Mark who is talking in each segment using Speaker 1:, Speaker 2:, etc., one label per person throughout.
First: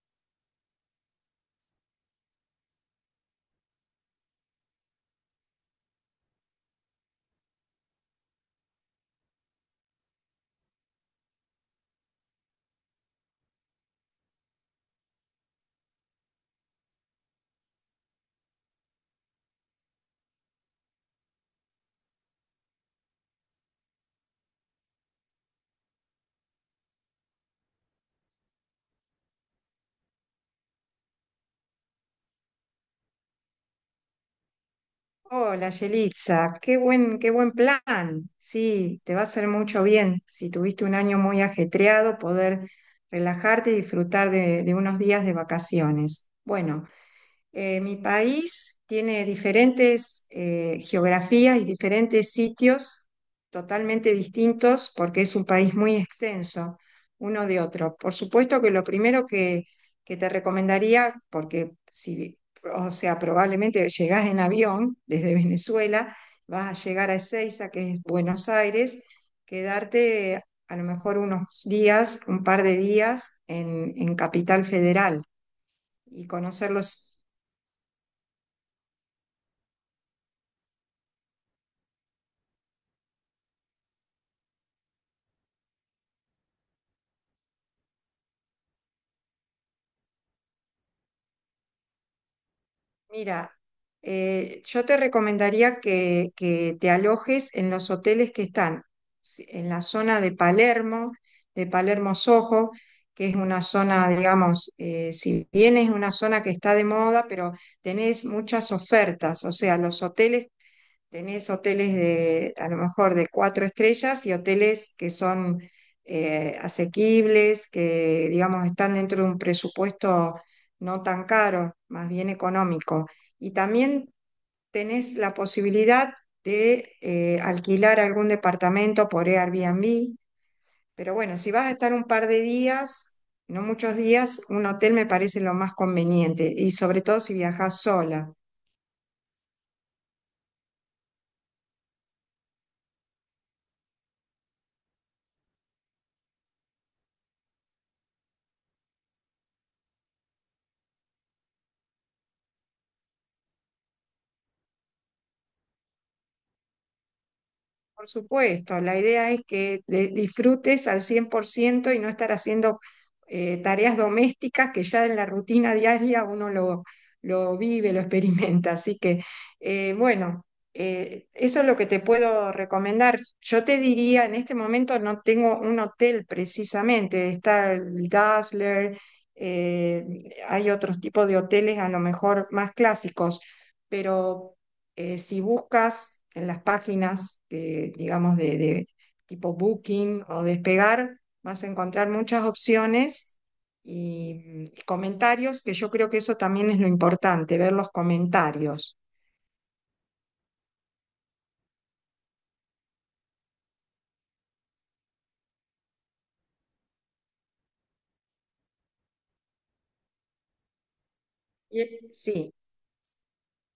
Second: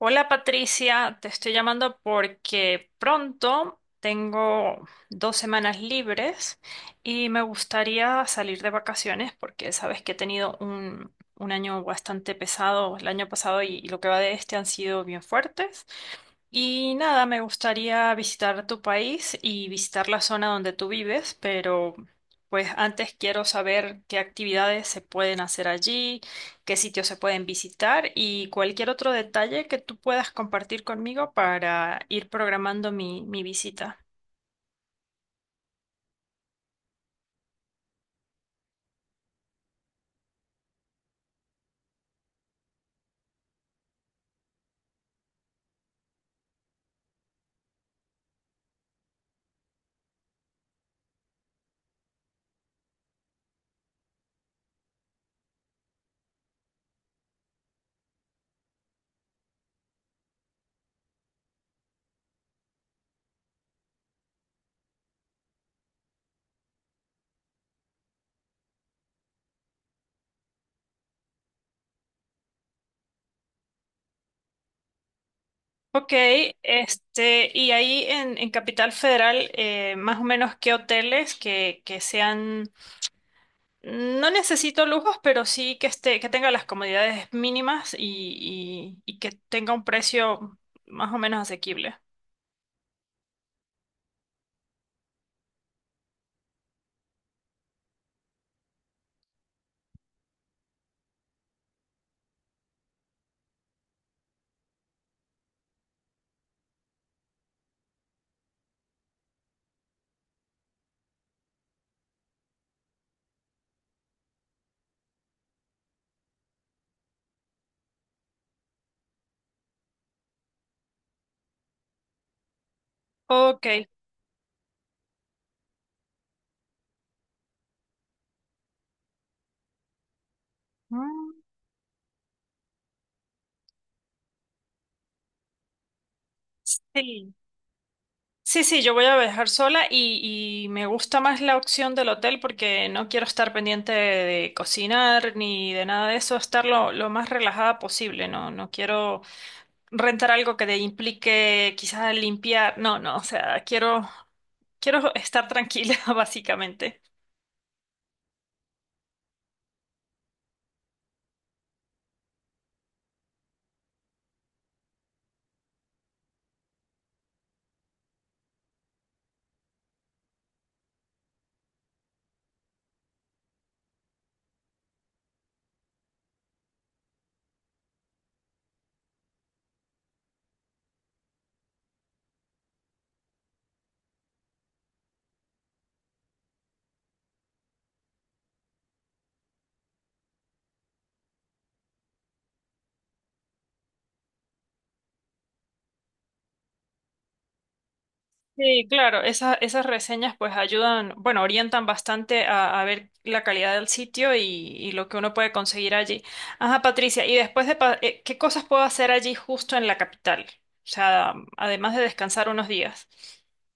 Speaker 1: Hola Patricia, te estoy llamando porque pronto tengo dos semanas libres y me gustaría salir de vacaciones porque sabes que he tenido un año bastante pesado el año pasado y lo que va de este han sido bien fuertes y nada, me gustaría visitar tu país y visitar la zona donde tú vives, pero pues antes quiero saber qué actividades se pueden hacer allí, qué sitios se pueden visitar y cualquier otro detalle que tú puedas compartir conmigo para ir programando mi visita.
Speaker 2: Hola, Yelitza, qué buen plan. Sí, te va a hacer mucho bien. Si tuviste un año muy ajetreado, poder relajarte y disfrutar de unos días de vacaciones. Bueno, mi país tiene diferentes geografías y diferentes sitios totalmente distintos porque es un país muy extenso uno de otro. Por supuesto que lo primero que te recomendaría, porque si, o sea, probablemente llegás en avión desde Venezuela, vas a llegar a Ezeiza, que es Buenos Aires, quedarte a lo mejor unos días, un par de días en Capital Federal
Speaker 1: Ok,
Speaker 2: y conocer los.
Speaker 1: y ahí en Capital Federal, más o menos qué hoteles que sean. No necesito lujos, pero sí que esté, que tenga las comodidades mínimas y que tenga un precio más o menos asequible.
Speaker 2: Mira, yo te recomendaría que te alojes en los hoteles que están en la zona de Palermo Soho, que es una zona, digamos, si bien es una zona que está de moda, pero tenés muchas ofertas, o sea, los hoteles. Tenés hoteles a lo mejor de cuatro estrellas y hoteles que son asequibles, que digamos están dentro de un presupuesto no tan caro, más bien económico. Y
Speaker 1: Ok.
Speaker 2: también tenés la posibilidad de alquilar algún departamento por Airbnb. Pero
Speaker 1: Mm.
Speaker 2: bueno, si vas a estar un par de días, no muchos días, un hotel me parece lo más conveniente y sobre todo
Speaker 1: Sí.
Speaker 2: si viajas sola.
Speaker 1: Sí, sí, yo voy a viajar sola y me gusta más la opción del hotel porque no quiero estar pendiente de cocinar ni de nada de eso, estar lo más relajada posible, no, no quiero rentar algo que te implique quizás limpiar, no, no, o sea, quiero, quiero estar tranquila, básicamente.
Speaker 2: Por supuesto, la idea es que disfrutes al 100% y no estar haciendo tareas domésticas que ya en la rutina diaria uno lo vive, lo experimenta. Así que, bueno, eso es lo que te puedo recomendar. Yo te diría, en este momento no tengo un hotel precisamente, está el Dazzler, eh, hay otros tipos de hoteles a lo mejor más clásicos, pero... si buscas en las páginas, digamos, de tipo Booking o Despegar, vas a encontrar muchas opciones y comentarios, que yo creo que eso también es lo importante, ver los
Speaker 1: Sí,
Speaker 2: comentarios.
Speaker 1: claro, esas reseñas pues ayudan, bueno, orientan bastante a ver la calidad del sitio y lo que uno puede conseguir allí. Ajá, Patricia, y después ¿qué cosas puedo hacer allí justo en la capital? O sea, además de descansar
Speaker 2: Sí,
Speaker 1: unos días.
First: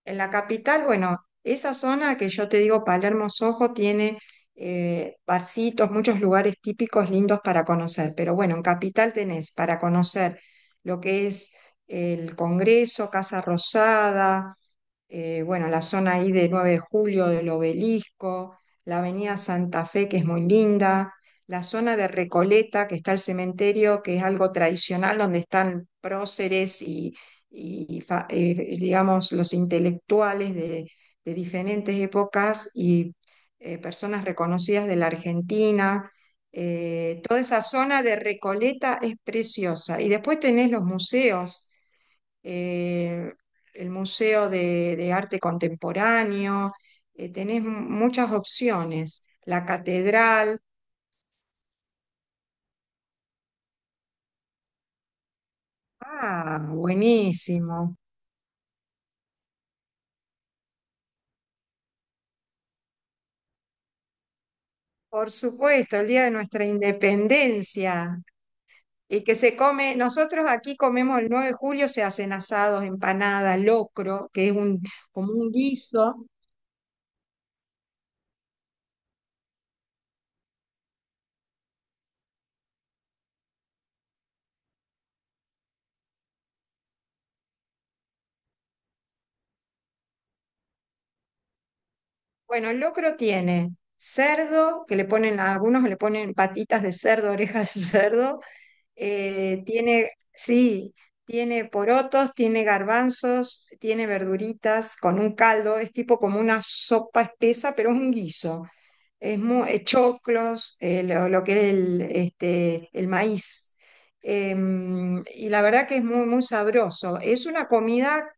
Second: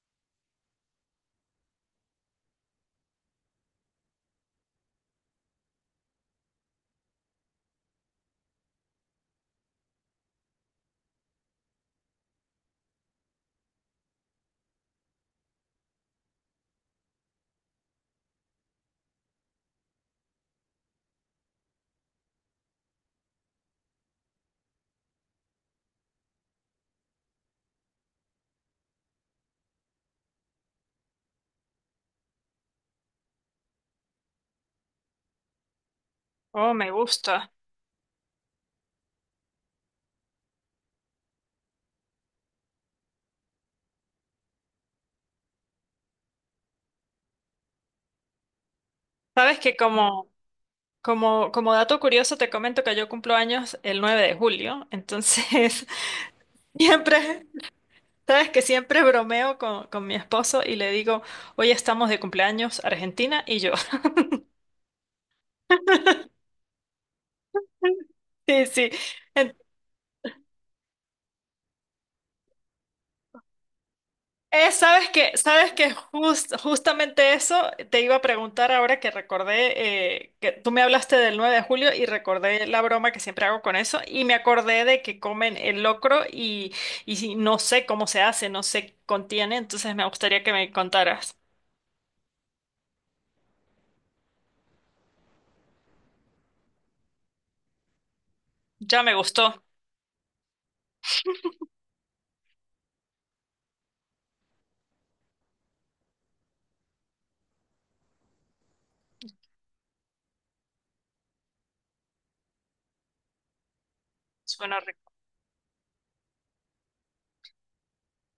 Speaker 2: en la capital, bueno, esa zona que yo te digo, Palermo Soho, tiene barcitos, muchos lugares típicos lindos para conocer, pero bueno, en capital tenés para conocer lo que es el Congreso, Casa Rosada, bueno, la zona ahí de 9 de Julio, del Obelisco, la Avenida Santa Fe, que es muy linda, la zona de Recoleta, que está el cementerio, que es algo tradicional, donde están próceres y digamos, los intelectuales de diferentes épocas y personas reconocidas de la Argentina.
Speaker 1: Oh, me
Speaker 2: Toda
Speaker 1: gusta.
Speaker 2: esa zona de Recoleta es preciosa. Y después tenés los museos eh, el Museo de Arte Contemporáneo, tenés muchas opciones.
Speaker 1: Sabes
Speaker 2: La
Speaker 1: que
Speaker 2: catedral,
Speaker 1: como dato curioso te comento que yo cumplo años el 9 de julio, entonces
Speaker 2: ah,
Speaker 1: siempre,
Speaker 2: buenísimo.
Speaker 1: sabes que siempre bromeo con mi esposo y le digo, hoy estamos de cumpleaños Argentina y yo.
Speaker 2: Por supuesto, el día de nuestra independencia.
Speaker 1: Sí, sí.
Speaker 2: Y que
Speaker 1: En-
Speaker 2: se come, nosotros aquí comemos el 9 de julio, se hacen asados, empanada, locro, que es un,
Speaker 1: sabes
Speaker 2: como un
Speaker 1: sabes que
Speaker 2: guiso.
Speaker 1: justamente eso te iba a preguntar ahora que recordé que tú me hablaste del 9 de julio y recordé la broma que siempre hago con eso y me acordé de que comen el locro y no sé cómo se hace, no sé qué contiene, entonces me gustaría que me contaras.
Speaker 2: Bueno, el locro tiene cerdo, que le ponen, a algunos le ponen patitas de cerdo, orejas de cerdo.
Speaker 1: Ya me gustó.
Speaker 2: Tiene, sí, tiene porotos, tiene garbanzos, tiene verduritas con un caldo, es tipo como una sopa espesa, pero es un guiso. Choclos, lo que es el, este, el maíz.
Speaker 1: Suena rico.
Speaker 2: Y la verdad que es muy, muy sabroso. Es una comida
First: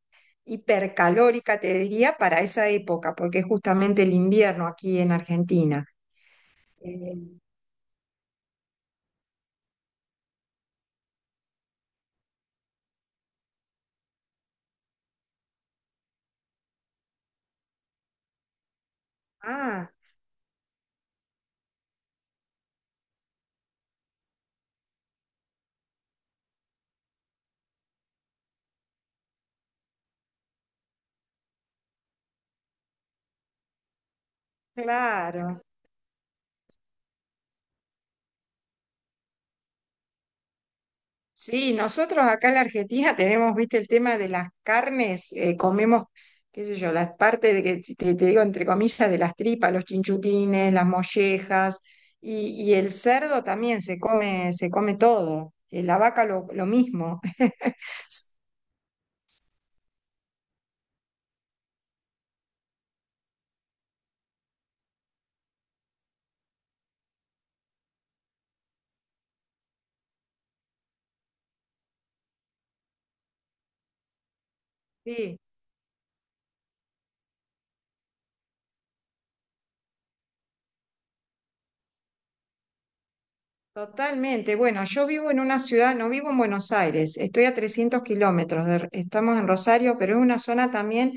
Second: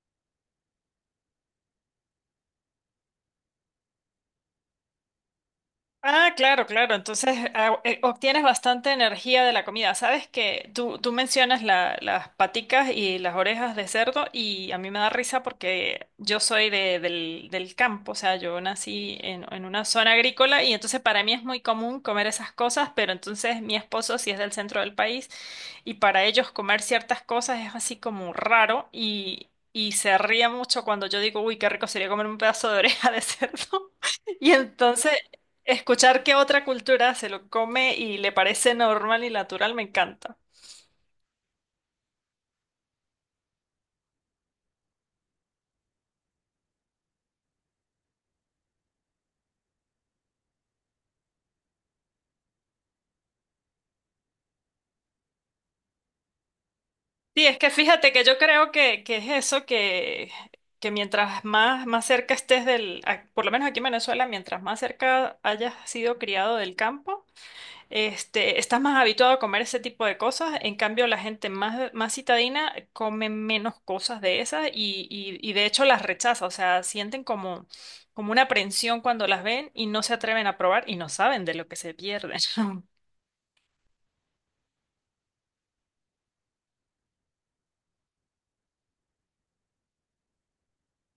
Speaker 2: hipercalórica, te diría, para esa época, porque es justamente el invierno aquí en Argentina.
Speaker 1: Ah, claro, claro. Entonces
Speaker 2: Em,
Speaker 1: obtienes bastante energía de la comida. Sabes que tú mencionas las paticas y las orejas de cerdo y a mí me da risa porque yo soy del campo, o sea, yo nací en una
Speaker 2: ah,
Speaker 1: zona agrícola y entonces para mí es muy común comer esas cosas, pero entonces mi esposo sí es del centro del país y para ellos comer ciertas cosas es así como raro y... Y se ríe mucho cuando yo digo, uy, qué rico sería comer un pedazo de oreja de cerdo. Y entonces,
Speaker 2: claro.
Speaker 1: escuchar que otra cultura se lo come y le parece normal y natural me encanta.
Speaker 2: Sí, nosotros acá en la Argentina tenemos, viste, el tema de las carnes, comemos, qué sé yo, las partes de que te digo entre comillas de las tripas, los chinchulines, las mollejas, y el cerdo también se come todo, la vaca lo mismo.
Speaker 1: Sí, es que fíjate que yo creo que es eso que mientras más cerca estés por lo menos aquí en Venezuela, mientras más cerca hayas sido criado del campo, este, estás más habituado a comer ese tipo de cosas. En cambio, la gente más citadina come menos cosas de esas y,
Speaker 2: Sí.
Speaker 1: y- y de hecho las rechaza. O sea, sienten como, como una aprensión cuando las ven y no se atreven a probar y no saben de lo que se pierden.
Speaker 2: Totalmente. Bueno, yo vivo en una ciudad, no vivo en Buenos Aires, estoy a 300 kilómetros, estamos en Rosario, pero es una zona también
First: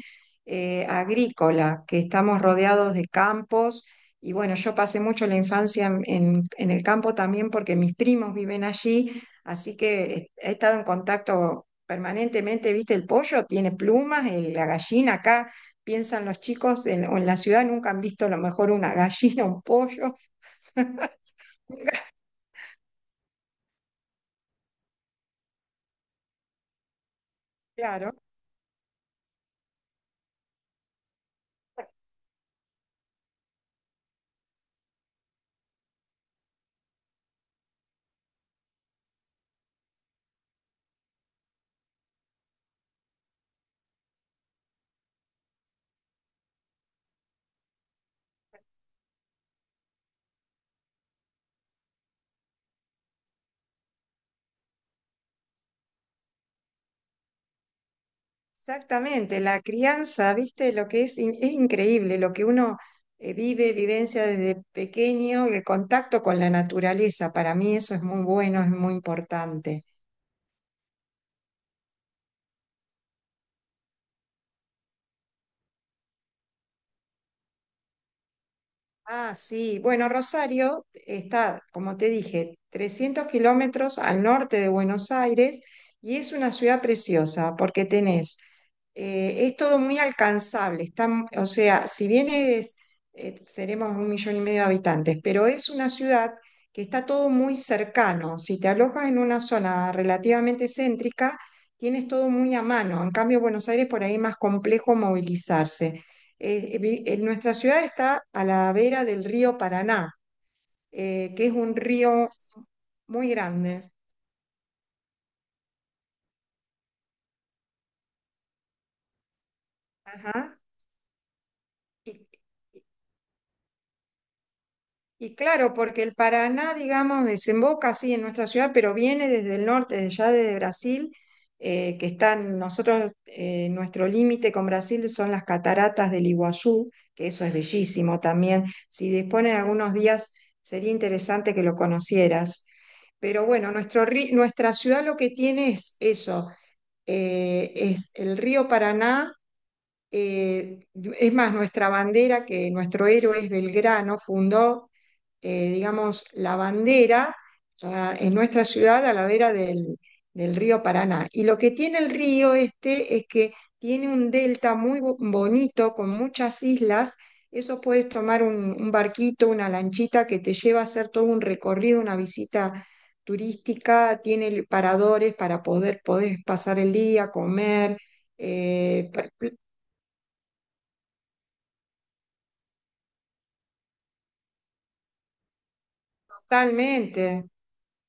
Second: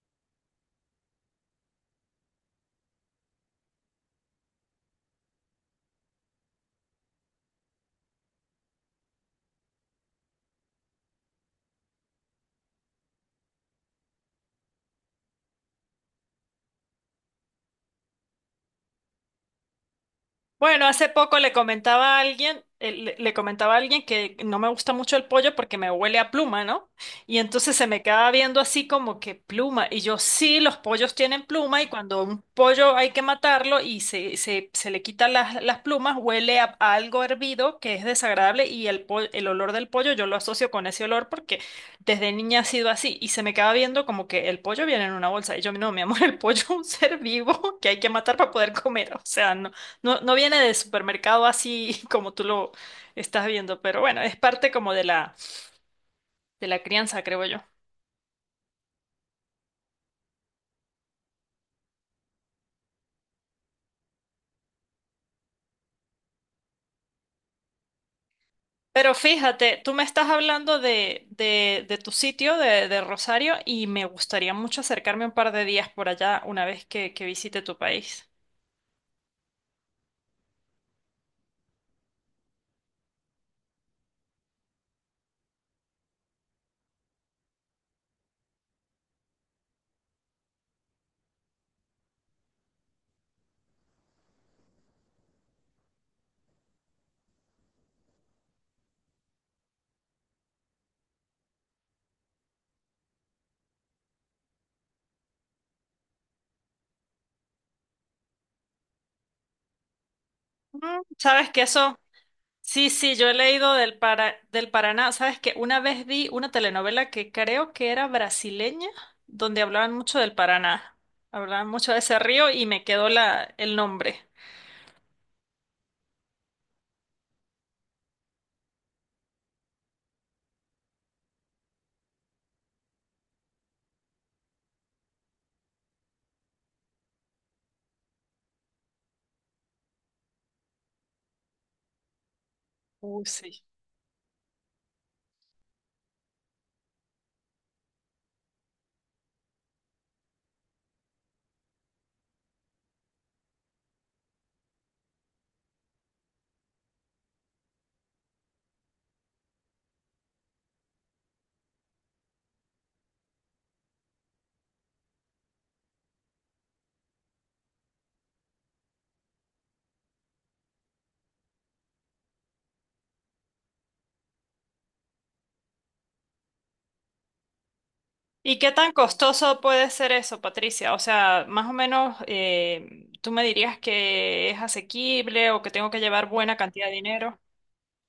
Speaker 2: agrícola, que estamos rodeados de campos. Y bueno, yo pasé mucho la infancia en en el campo también porque mis primos viven allí, así que he estado en contacto permanentemente, ¿viste? El pollo tiene plumas, la gallina acá, piensan los chicos, en, o en la ciudad nunca han visto a lo mejor una gallina, un pollo,
Speaker 1: Bueno, hace poco le comentaba a alguien, le comentaba a alguien que no me gusta mucho el pollo porque me huele a pluma, ¿no? Y entonces se me
Speaker 2: claro.
Speaker 1: quedaba viendo así como que pluma. Y yo, sí, los pollos tienen pluma y cuando un pollo hay que matarlo y se le quitan las plumas, huele a algo hervido que es desagradable y el olor del pollo yo lo asocio con ese olor porque desde niña ha sido así. Y se me quedaba viendo como que el pollo viene en una bolsa. Y yo, no, mi amor, el pollo es un ser vivo que hay que matar para poder comer. O sea, no, no viene de supermercado así como tú lo estás viendo, pero bueno, es parte como de la crianza, creo yo.
Speaker 2: Exactamente, la crianza, viste, lo que es, es increíble, lo que uno vive, vivencia desde pequeño, el contacto con la naturaleza, para mí eso es muy bueno, es muy
Speaker 1: Pero fíjate,
Speaker 2: importante.
Speaker 1: tú me estás hablando de tu sitio, de Rosario, y me gustaría mucho acercarme un par de días por allá una vez que visite tu país.
Speaker 2: Ah, sí. Bueno, Rosario está, como te dije, 300 kilómetros al norte de Buenos Aires y es una ciudad preciosa porque tenés, es todo muy alcanzable. Está, o sea, si bien es, seremos un millón y medio de habitantes, pero es una ciudad que está todo muy cercano. Si te alojas en una zona relativamente céntrica, tienes todo muy a mano. En cambio, Buenos Aires por ahí es más complejo movilizarse. En nuestra ciudad está a la vera del río Paraná,
Speaker 1: Mm,
Speaker 2: que
Speaker 1: ¿sabes
Speaker 2: es
Speaker 1: que
Speaker 2: un
Speaker 1: eso?
Speaker 2: río
Speaker 1: Sí, sí, yo
Speaker 2: muy
Speaker 1: he leído
Speaker 2: grande.
Speaker 1: del Paraná. ¿Sabes que una vez vi una telenovela que creo que era brasileña, donde hablaban mucho del
Speaker 2: Ajá.
Speaker 1: Paraná. Hablaban mucho de ese
Speaker 2: Y,
Speaker 1: río y
Speaker 2: y-
Speaker 1: me quedó el nombre.
Speaker 2: claro, porque el Paraná, digamos, desemboca así en nuestra ciudad, pero viene desde el norte, desde ya desde Brasil, que están nosotros, nuestro límite con Brasil son las cataratas del Iguazú, que eso es bellísimo también. Si dispones de algunos días, sería interesante que lo conocieras.
Speaker 1: Uy,
Speaker 2: Pero
Speaker 1: sí.
Speaker 2: bueno, nuestra ciudad lo que tiene es eso es el río Paraná, eh, es más, nuestra bandera, que nuestro héroe es Belgrano, fundó digamos, la bandera ah, en nuestra ciudad a la vera del río Paraná. Y lo que tiene el río este es que tiene un delta muy bonito con muchas islas. Eso puedes tomar un barquito, una lanchita que te lleva a hacer todo un recorrido, una visita turística. Tiene paradores para poder, poder pasar el día, comer.
Speaker 1: ¿Y qué tan
Speaker 2: eh, per-
Speaker 1: costoso puede ser eso, Patricia? O sea, más o menos, ¿tú me dirías que es asequible o que tengo que llevar buena cantidad de dinero?
Speaker 2: totalmente.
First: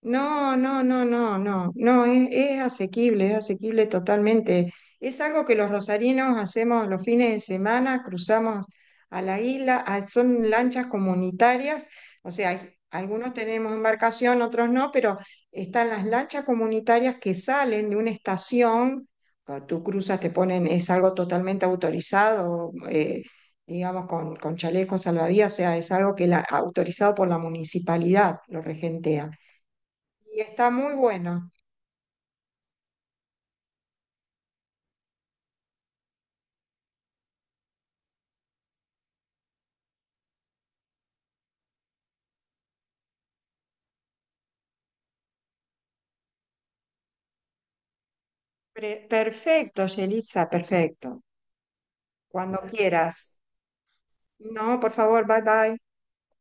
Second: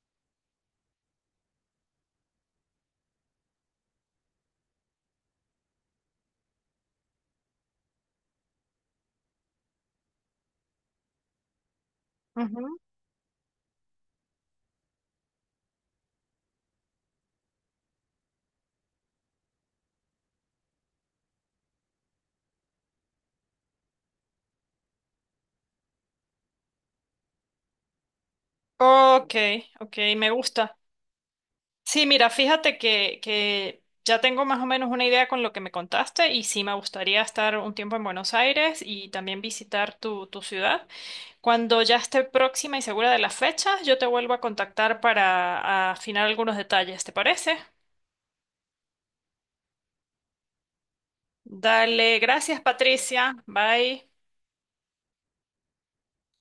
Speaker 2: No, no, no, no, no, no, es asequible totalmente. Es algo que los rosarinos hacemos los fines de semana, cruzamos a la isla, ah, son lanchas comunitarias, o sea,
Speaker 1: Ujú.
Speaker 2: algunos tenemos embarcación, otros no, pero están las lanchas comunitarias que salen de una estación, cuando tú cruzas, te ponen, es algo totalmente autorizado, digamos, con chalecos salvavidas, o sea, es algo que la, autorizado por la municipalidad, lo regentea.
Speaker 1: Ok, ok, me
Speaker 2: Y está
Speaker 1: gusta.
Speaker 2: muy bueno.
Speaker 1: Sí, mira, fíjate que ya tengo más o menos una idea con lo que me contaste y sí me gustaría estar un tiempo en Buenos Aires y también visitar tu ciudad. Cuando ya esté próxima y segura de las fechas, yo te vuelvo a contactar para afinar algunos detalles, ¿te parece?
Speaker 2: Perfecto, Yelitza, perfecto.
Speaker 1: Dale, gracias
Speaker 2: Cuando
Speaker 1: Patricia.
Speaker 2: quieras.
Speaker 1: Bye.
Speaker 2: No, por favor, bye bye.